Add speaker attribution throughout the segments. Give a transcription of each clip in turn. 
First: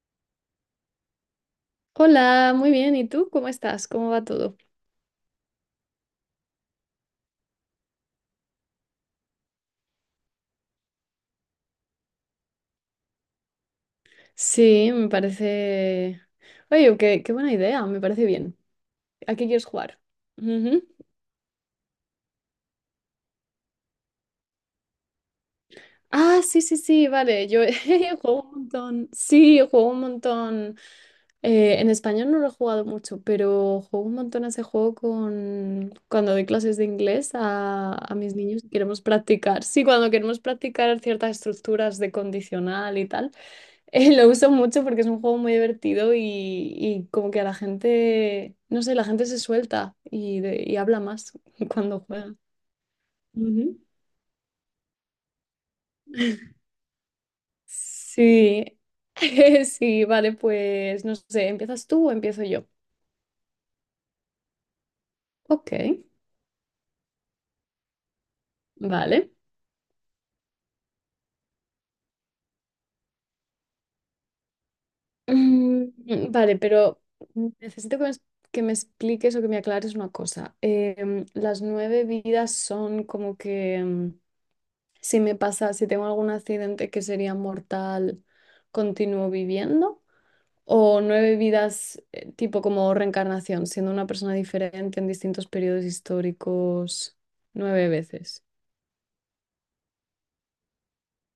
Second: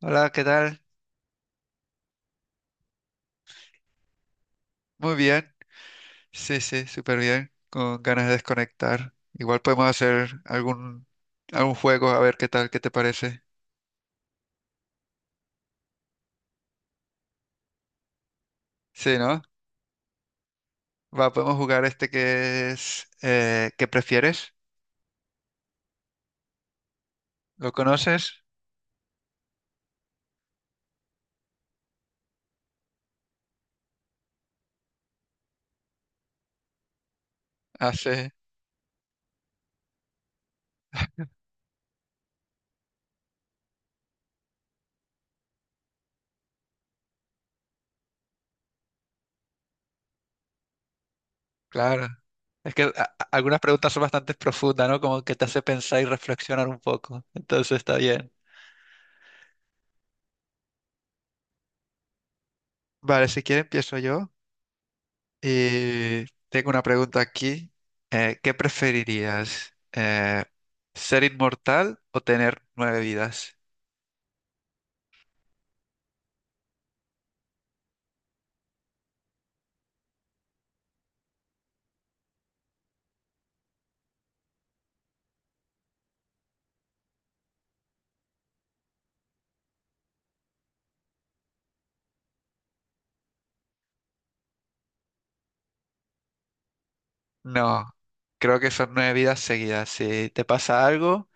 Speaker 1: Hola, ¿qué tal?
Speaker 2: Hola, muy bien. ¿Y tú cómo estás? ¿Cómo va todo?
Speaker 1: Muy bien. Sí, sí, súper bien. Con ganas de desconectar. Igual podemos hacer algún juego, a ver qué tal, qué te parece.
Speaker 2: Sí, me parece... Oye, qué buena idea, me parece bien.
Speaker 1: Sí,
Speaker 2: ¿A
Speaker 1: ¿no?
Speaker 2: qué quieres jugar? Ujú.
Speaker 1: Va, podemos jugar este que es... ¿qué prefieres?
Speaker 2: Ah, sí, sí, sí, vale. Yo
Speaker 1: ¿Lo
Speaker 2: juego
Speaker 1: conoces?
Speaker 2: un montón. Sí, juego un montón. En español no lo he jugado mucho, pero juego un montón a ese juego con... cuando doy clases de inglés
Speaker 1: Ah,
Speaker 2: a
Speaker 1: sí,
Speaker 2: mis niños y queremos practicar. Sí, cuando queremos practicar ciertas estructuras de condicional y tal. Lo uso mucho porque es un juego muy divertido y como que a la gente, no sé, la gente se suelta y y habla más cuando
Speaker 1: claro.
Speaker 2: juega.
Speaker 1: Es que algunas
Speaker 2: Ujú.
Speaker 1: preguntas son bastante profundas, ¿no? Como que te hace pensar y reflexionar un poco. Entonces está bien.
Speaker 2: Sí, sí, vale, pues no sé, ¿empiezas tú o empiezo yo?
Speaker 1: Vale, si quieres empiezo yo.
Speaker 2: Ok,
Speaker 1: Y tengo una pregunta aquí. ¿Qué
Speaker 2: vale.
Speaker 1: preferirías? ¿Ser inmortal o tener nueve vidas?
Speaker 2: Vale, pero necesito que me, es- que me expliques o que me aclares una cosa. Las nueve vidas son como que... si me pasa, si tengo algún accidente que sería mortal, continúo viviendo. O nueve vidas, tipo como reencarnación, siendo una persona diferente en distintos periodos históricos,
Speaker 1: No,
Speaker 2: nueve veces.
Speaker 1: creo que son nueve vidas seguidas. Si te pasa algo,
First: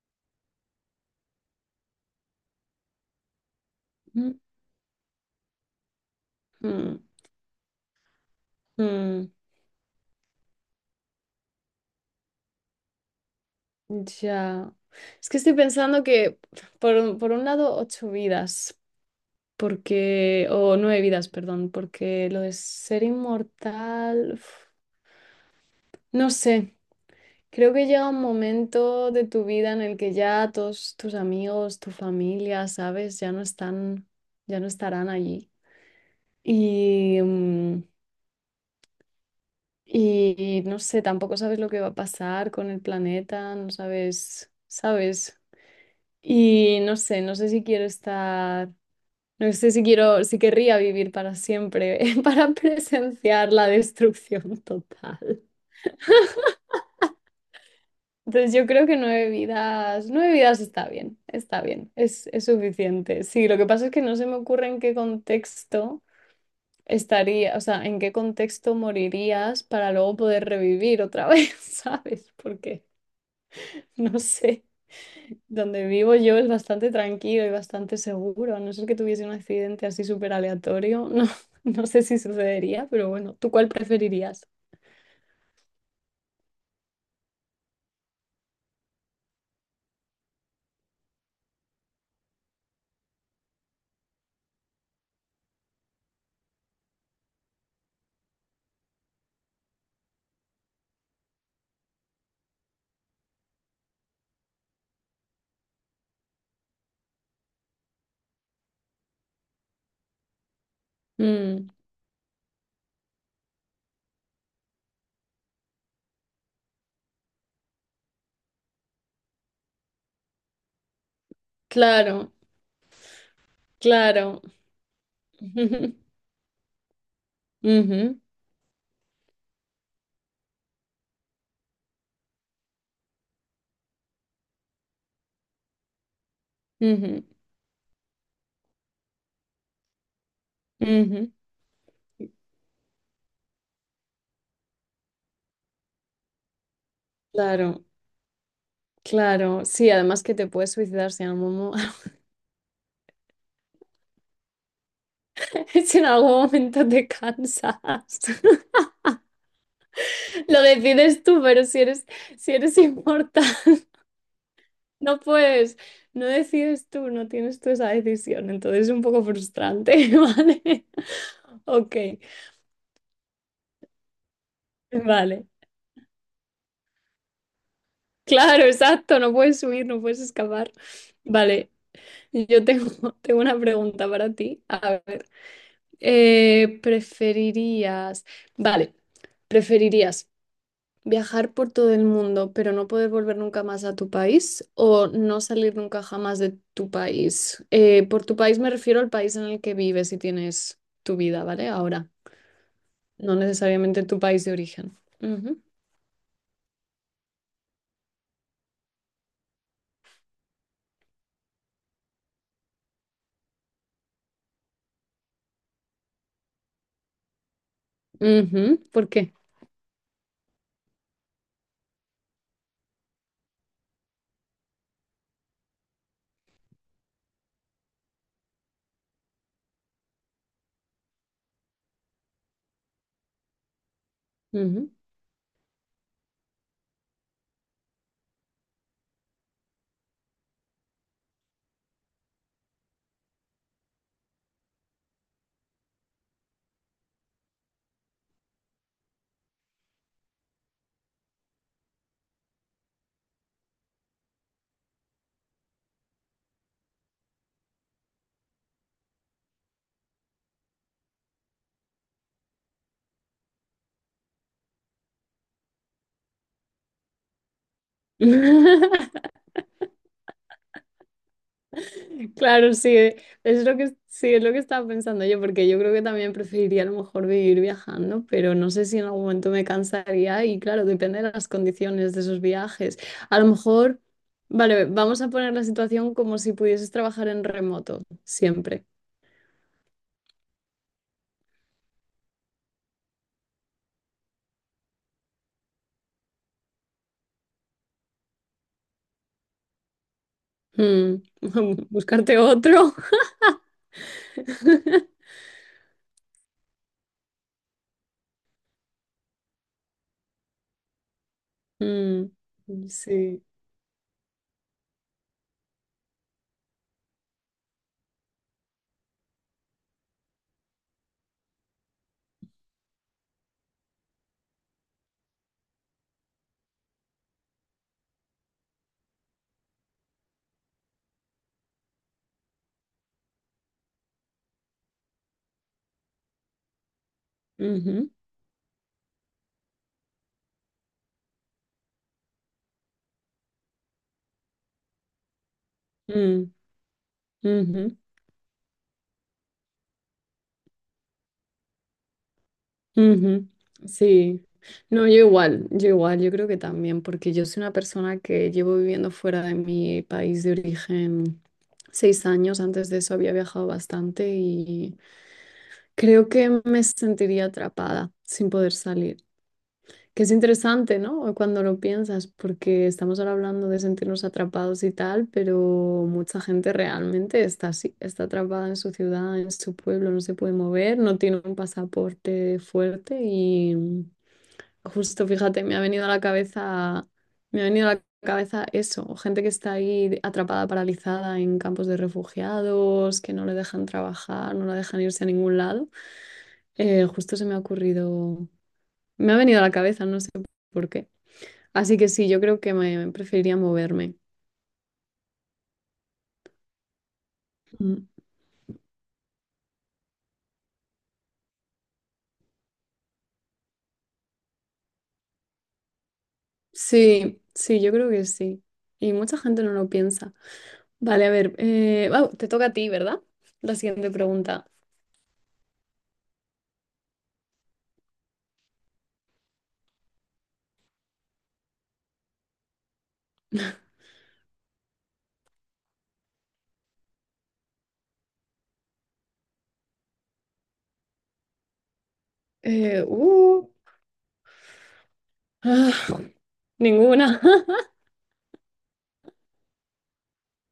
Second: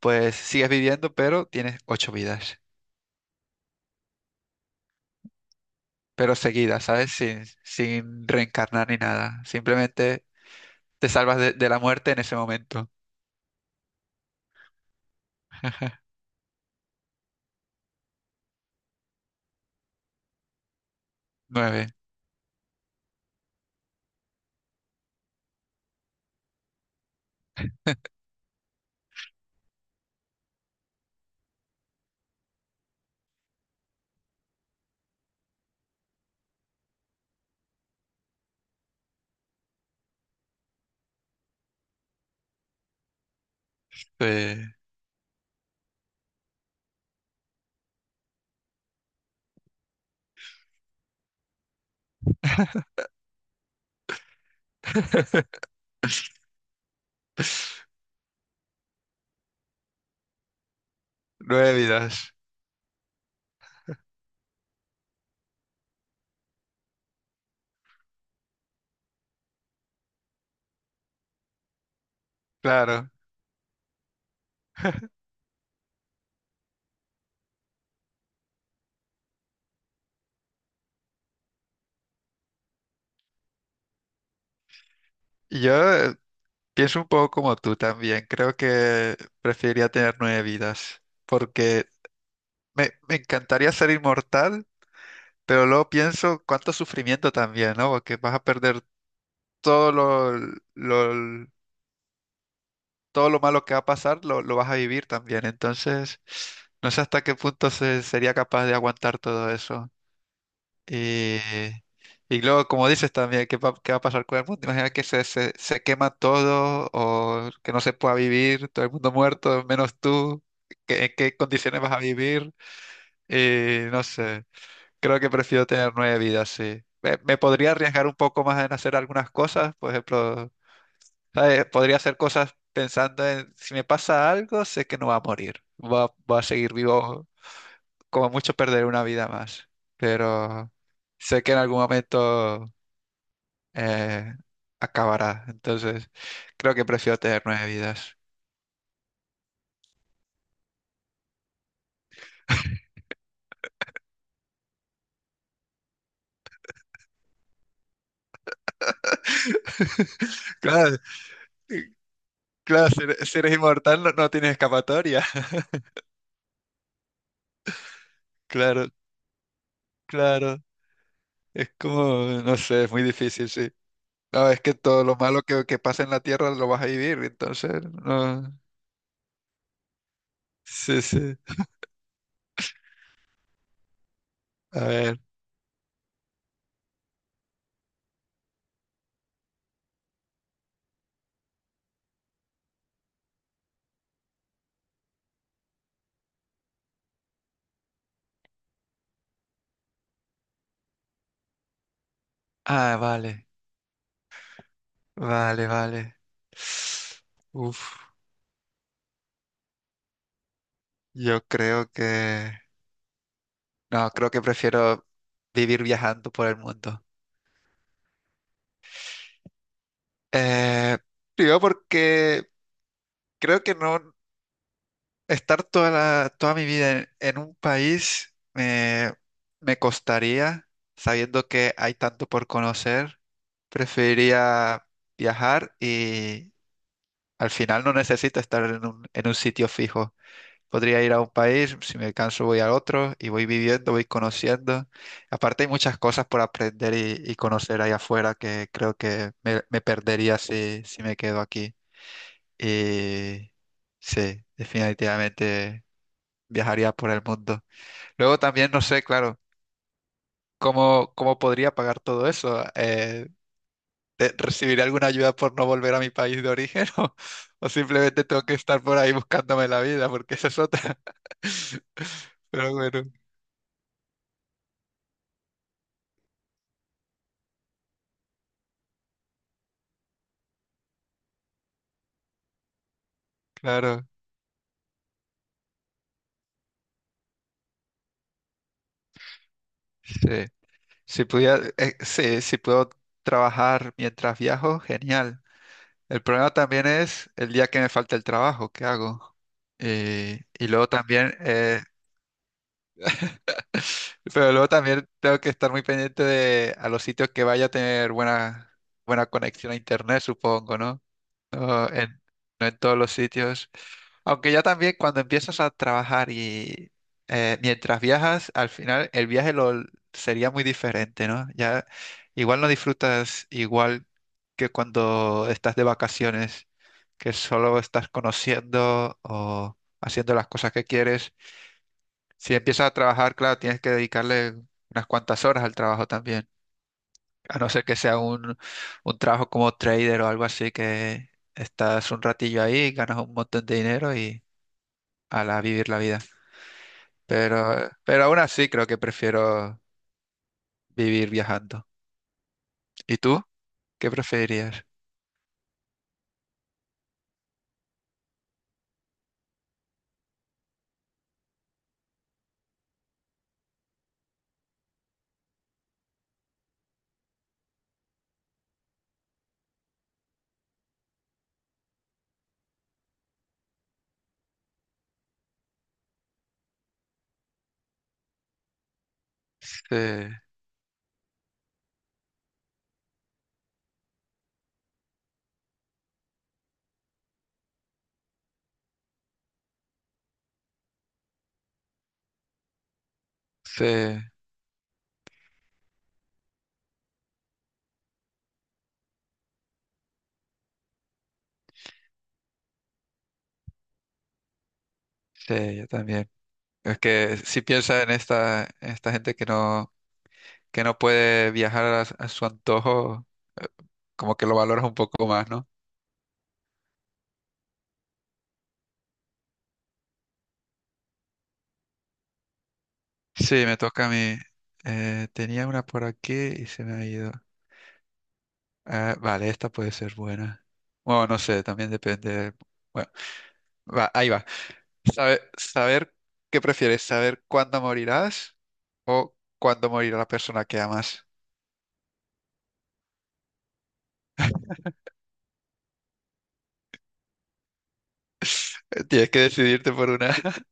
Speaker 1: pues sigues viviendo, pero tienes ocho vidas.
Speaker 2: Mm,
Speaker 1: Pero seguidas,
Speaker 2: mm,
Speaker 1: ¿sabes? Sin reencarnar ni
Speaker 2: mm,
Speaker 1: nada. Simplemente te salvas de la muerte en ese momento.
Speaker 2: ya. Es que estoy pensando que, por un lado, ocho vidas, porque, o nueve vidas, perdón,
Speaker 1: Nueve.
Speaker 2: porque lo de ser inmortal, uf, no sé. Creo que llega un momento de tu vida en el que ya todos tus amigos, tu familia, sabes, ya no están, ya no estarán allí. Y, y no sé, tampoco sabes lo que va a pasar con el planeta, no
Speaker 1: Sí.
Speaker 2: sabes, sabes. Y no sé, no sé si quiero estar, no sé si quiero, si querría vivir para siempre, para presenciar la destrucción total. Entonces yo creo que nueve vidas está
Speaker 1: Nueve
Speaker 2: bien,
Speaker 1: vidas,
Speaker 2: es suficiente. Sí, lo que pasa es que no se me ocurre en qué contexto estaría, o sea, en qué contexto morirías para luego poder revivir otra vez, ¿sabes? Porque
Speaker 1: claro.
Speaker 2: no sé, donde vivo yo es bastante tranquilo y bastante seguro, a no ser que tuviese un accidente así súper aleatorio, no, no sé si sucedería, pero bueno, ¿tú cuál preferirías?
Speaker 1: Y Yo, pienso un poco como tú también. Creo que preferiría tener nueve vidas, porque me encantaría ser inmortal, pero luego pienso cuánto sufrimiento también, ¿no? Porque vas a perder todo lo, lo- todo lo malo que va a pasar, lo vas a vivir también. Entonces, no sé hasta qué punto sería capaz de aguantar todo eso. Y,
Speaker 2: Mm,
Speaker 1: y luego, como dices también, ¿qué va a pasar con el mundo? Imagina que se quema todo o que no se pueda vivir, todo el mundo muerto, menos tú. ¿En qué condiciones vas a
Speaker 2: claro,
Speaker 1: vivir? Y no
Speaker 2: claro.
Speaker 1: sé, creo que prefiero tener nueve vidas, sí. Me podría arriesgar un
Speaker 2: Ujú,
Speaker 1: poco más en hacer algunas cosas, por ejemplo, ¿sabes? Podría hacer cosas pensando en si me pasa algo, sé que no va a morir, va a seguir
Speaker 2: ujú,
Speaker 1: vivo, como mucho perder una vida más. Pero
Speaker 2: ujú.
Speaker 1: sé que en algún momento eh, acabará. Entonces, creo que prefiero tener nueve
Speaker 2: Claro,
Speaker 1: vidas.
Speaker 2: claro. Sí, además que te puedes suicidar si en algún, mo- si en algún momento te cansas. Lo
Speaker 1: Claro,
Speaker 2: decides tú, pero si eres, si eres
Speaker 1: claro, si
Speaker 2: inmortal,
Speaker 1: eres inmortal no, no tienes
Speaker 2: no
Speaker 1: escapatoria.
Speaker 2: puedes, no decides tú, no tienes tú esa decisión. Entonces
Speaker 1: Claro,
Speaker 2: es un poco frustrante,
Speaker 1: claro.
Speaker 2: ¿vale?
Speaker 1: Es
Speaker 2: Ok,
Speaker 1: como, no sé, es muy difícil, sí. No, es que todo lo malo
Speaker 2: vale.
Speaker 1: que pasa en la Tierra lo vas a vivir, entonces, no.
Speaker 2: Claro, exacto, no puedes huir, no puedes escapar.
Speaker 1: Sí, sí.
Speaker 2: Vale, yo tengo, tengo una pregunta para ti.
Speaker 1: A
Speaker 2: A
Speaker 1: ver.
Speaker 2: ver. Preferirías, vale, preferirías viajar por todo el mundo, pero no poder volver nunca más a tu país o no salir nunca jamás de tu país. Por tu país me refiero al país en el que vives y tienes tu vida, ¿vale? Ahora,
Speaker 1: Ah,
Speaker 2: no
Speaker 1: vale.
Speaker 2: necesariamente tu país de origen. Ujú.
Speaker 1: Vale, vale. Uf, yo creo que... No, creo que prefiero vivir viajando por el mundo.
Speaker 2: Ujú. ¿Por qué?
Speaker 1: Eh, primero porque creo que no estar toda mi vida en un país me costaría, sabiendo que hay tanto por conocer. Preferiría
Speaker 2: Ujú.
Speaker 1: viajar y al final no necesito estar en un sitio fijo. Podría ir a un país, si me canso voy a otro y voy viviendo, voy conociendo. Aparte hay muchas cosas por aprender y conocer ahí afuera que creo que me perdería si me quedo aquí. Y sí, definitivamente viajaría por el mundo. Luego también no sé, claro, cómo podría pagar todo eso. ¿Recibiré alguna ayuda por no volver a mi país de origen? ¿O, o simplemente tengo que estar por ahí buscándome la vida? Porque esa es otra. Pero
Speaker 2: Claro, sí,
Speaker 1: bueno,
Speaker 2: e, es lo que, sí, es lo que estaba pensando yo, porque yo creo que también preferiría a lo mejor vivir viajando, pero no sé si en algún momento me cansaría y claro, depende de las condiciones de esos viajes. A lo mejor,
Speaker 1: claro,
Speaker 2: vale, vamos a poner la situación como si pudieses trabajar en remoto, siempre.
Speaker 1: sí. Si pudiera, sí, si puedo trabajar mientras viajo, genial. El problema también es el día que me falta el trabajo, ¿qué hago? Y luego
Speaker 2: Mm,
Speaker 1: también,
Speaker 2: buscarte otro.
Speaker 1: pero luego también tengo que estar muy pendiente de a los sitios que vaya a tener buena conexión a internet, supongo, ¿no? o en,
Speaker 2: Mm,
Speaker 1: no en todos los
Speaker 2: sí.
Speaker 1: sitios. Aunque ya también cuando empiezas a trabajar y mientras viajas, al final el viaje lo sería muy diferente, ¿no? Ya igual no disfrutas igual que cuando estás de vacaciones, que solo estás conociendo o haciendo las cosas que quieres. Si empiezas a trabajar, claro, tienes que dedicarle unas cuantas horas al trabajo también. A no ser que
Speaker 2: Ujú,
Speaker 1: sea un trabajo como trader o algo así, que estás un ratillo ahí, ganas un montón de dinero y ala, a vivir la vida.
Speaker 2: mm,
Speaker 1: Pero,
Speaker 2: ujú.
Speaker 1: pero aún así creo que prefiero vivir viajando. ¿Y tú?
Speaker 2: Ujú,
Speaker 1: ¿Qué
Speaker 2: sí,
Speaker 1: preferirías?
Speaker 2: no, yo igual, yo igual, yo creo que también, porque yo soy una persona que llevo viviendo fuera de mi país de origen 6 años, antes de eso había viajado bastante y creo que me sentiría atrapada sin poder salir, que es interesante, ¿no? Cuando lo piensas, porque estamos ahora hablando de sentirnos atrapados y tal, pero mucha gente realmente está así, está atrapada en su ciudad, en su
Speaker 1: Sí,
Speaker 2: pueblo, no se puede mover, no tiene un pasaporte fuerte y... Justo, fíjate, me ha venido a la cabeza, me ha venido a la cabeza eso, o gente que está ahí atrapada, paralizada en campos de refugiados, que no le
Speaker 1: sí,
Speaker 2: dejan trabajar, no la dejan irse a ningún lado. Justo se me ha ocurrido, me ha venido a la cabeza, no sé por qué. Así que sí, yo creo que me preferiría moverme.
Speaker 1: sí, yo también. Es que si piensas
Speaker 2: Mm.
Speaker 1: en esta gente que no puede viajar a, s- a su antojo, como que lo valoras un poco más, ¿no?
Speaker 2: Sí, sí, yo creo que sí. Y mucha gente no lo piensa. Vale, a ver, wow, te toca a ti, ¿verdad?
Speaker 1: Sí,
Speaker 2: La
Speaker 1: me toca a
Speaker 2: siguiente
Speaker 1: mí.
Speaker 2: pregunta.
Speaker 1: Tenía una por aquí y se me ha ido. Ah, vale, esta puede ser buena. Bueno, no sé, también depende. Bueno, va, ahí va. Saber qué prefieres, saber cuándo morirás o cuándo morirá la persona que amas.
Speaker 2: Eh, uh, ah, ninguna.
Speaker 1: Tienes que decidirte por una.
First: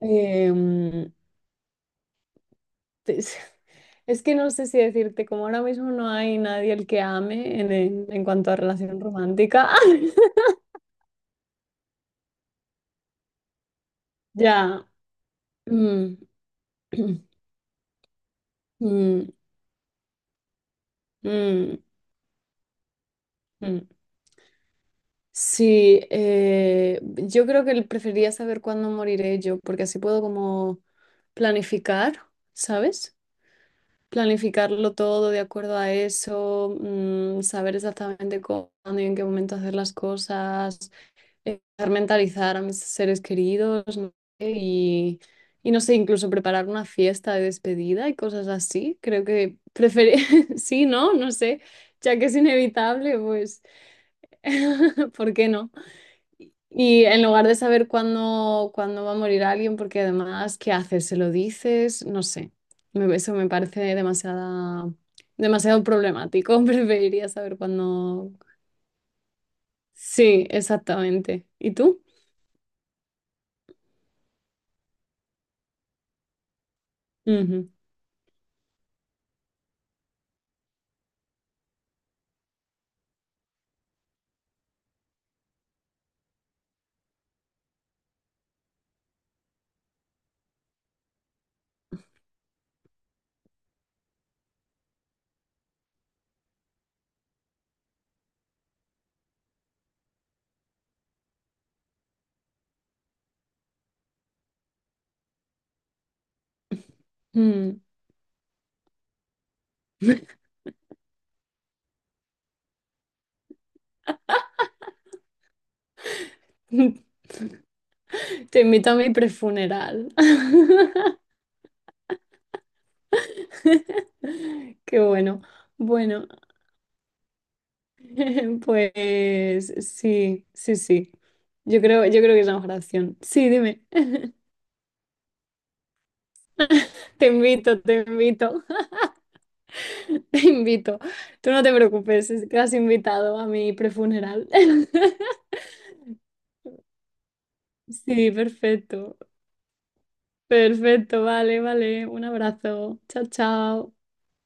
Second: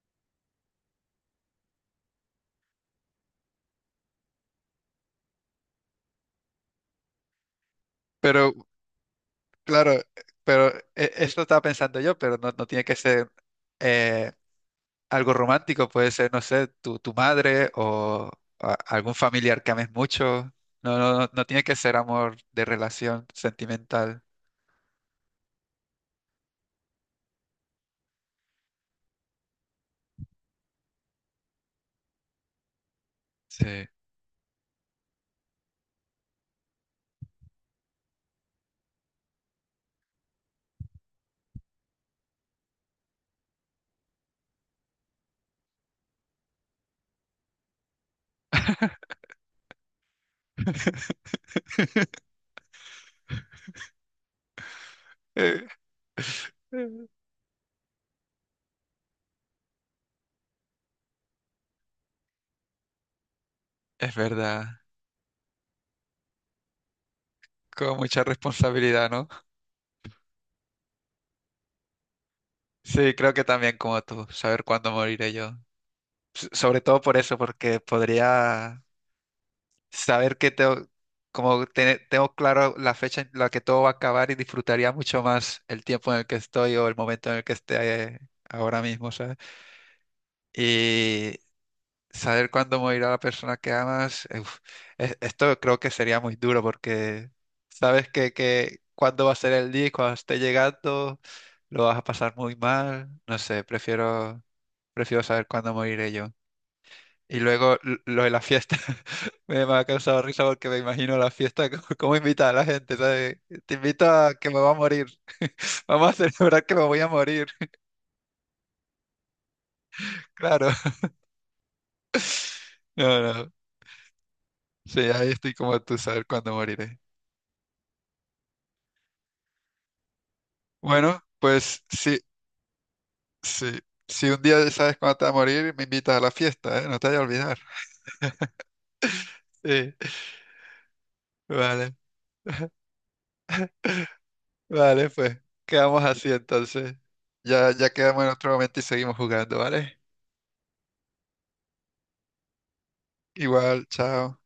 Speaker 2: Em, es, es que no sé si decirte, como ahora mismo no hay nadie el que ame en
Speaker 1: Pero,
Speaker 2: cuanto a relación romántica.
Speaker 1: claro, pero esto estaba pensando yo, pero no, no tiene que ser eh,
Speaker 2: Ya.
Speaker 1: algo romántico, puede
Speaker 2: Mm,
Speaker 1: ser, no sé, tu madre o algún
Speaker 2: mm,
Speaker 1: familiar que ames mucho. No, no, no no tiene
Speaker 2: mm,
Speaker 1: que ser amor de relación
Speaker 2: mm.
Speaker 1: sentimental.
Speaker 2: Sí, yo creo que preferiría saber cuándo moriré yo, porque así puedo como planificar, ¿sabes?
Speaker 1: Sí.
Speaker 2: Planificarlo todo de acuerdo a eso, mm, saber exactamente cuándo y en qué momento hacer las cosas. eh, Mentalizar a mis seres queridos, no sé, y no sé, incluso preparar una fiesta de despedida y cosas así. Creo que preferir, sí, ¿no? No sé, ya que es inevitable, pues, ¿por qué no? Y en lugar de saber cuándo, cuándo va a morir alguien, porque además, ¿qué haces? ¿Se lo dices? No sé. Eso me parece
Speaker 1: Es verdad,
Speaker 2: demasiada, demasiado problemático. Preferiría saber
Speaker 1: con mucha
Speaker 2: cuándo.
Speaker 1: responsabilidad, ¿no?
Speaker 2: Sí, exactamente. ¿Y tú?
Speaker 1: Sí, creo que también como tú, saber cuándo moriré yo. Sobre todo por eso,
Speaker 2: Ujú.
Speaker 1: porque podría saber que tengo, como tengo claro la fecha en la que todo va a acabar y disfrutaría mucho más el tiempo en el que estoy o el momento en el que esté ahora mismo, ¿sabes? Saber cuándo morirá la persona que amas, uf, esto creo que sería muy duro porque sabes que cuándo va a ser el día y cuando esté llegando lo vas a pasar muy mal. No sé, prefiero saber cuándo moriré yo. Y luego
Speaker 2: Mm.
Speaker 1: lo de la fiesta me ha causado risa porque me imagino la fiesta, como cómo invita a la gente, ¿sabes? Te invito a que me va a morir. Vamos a celebrar que me voy a morir.
Speaker 2: Te invito a mi prefuneral.
Speaker 1: Claro. No, no. Sí,
Speaker 2: Qué
Speaker 1: ahí
Speaker 2: bueno.
Speaker 1: estoy como tú, saber
Speaker 2: Bueno,
Speaker 1: cuándo moriré.
Speaker 2: pues sí, sí, sí.
Speaker 1: Bueno, pues sí,
Speaker 2: Yo creo que es la mejor opción. Sí,
Speaker 1: sí.
Speaker 2: dime.
Speaker 1: Si un día sabes cuándo te vas a morir, me invitas a la fiesta, ¿eh? No te vayas a olvidar.
Speaker 2: Te invito,
Speaker 1: Sí,
Speaker 2: te invito. Tú no te
Speaker 1: vale.
Speaker 2: preocupes, es que has invitado a mi prefuneral.
Speaker 1: Vale, pues. Quedamos así entonces. Ya, ya quedamos en
Speaker 2: Sí,
Speaker 1: otro momento y seguimos
Speaker 2: perfecto.
Speaker 1: jugando, ¿vale?
Speaker 2: Perfecto, vale, vale. Un abrazo. Chao,
Speaker 1: Igual,
Speaker 2: chao.
Speaker 1: chao.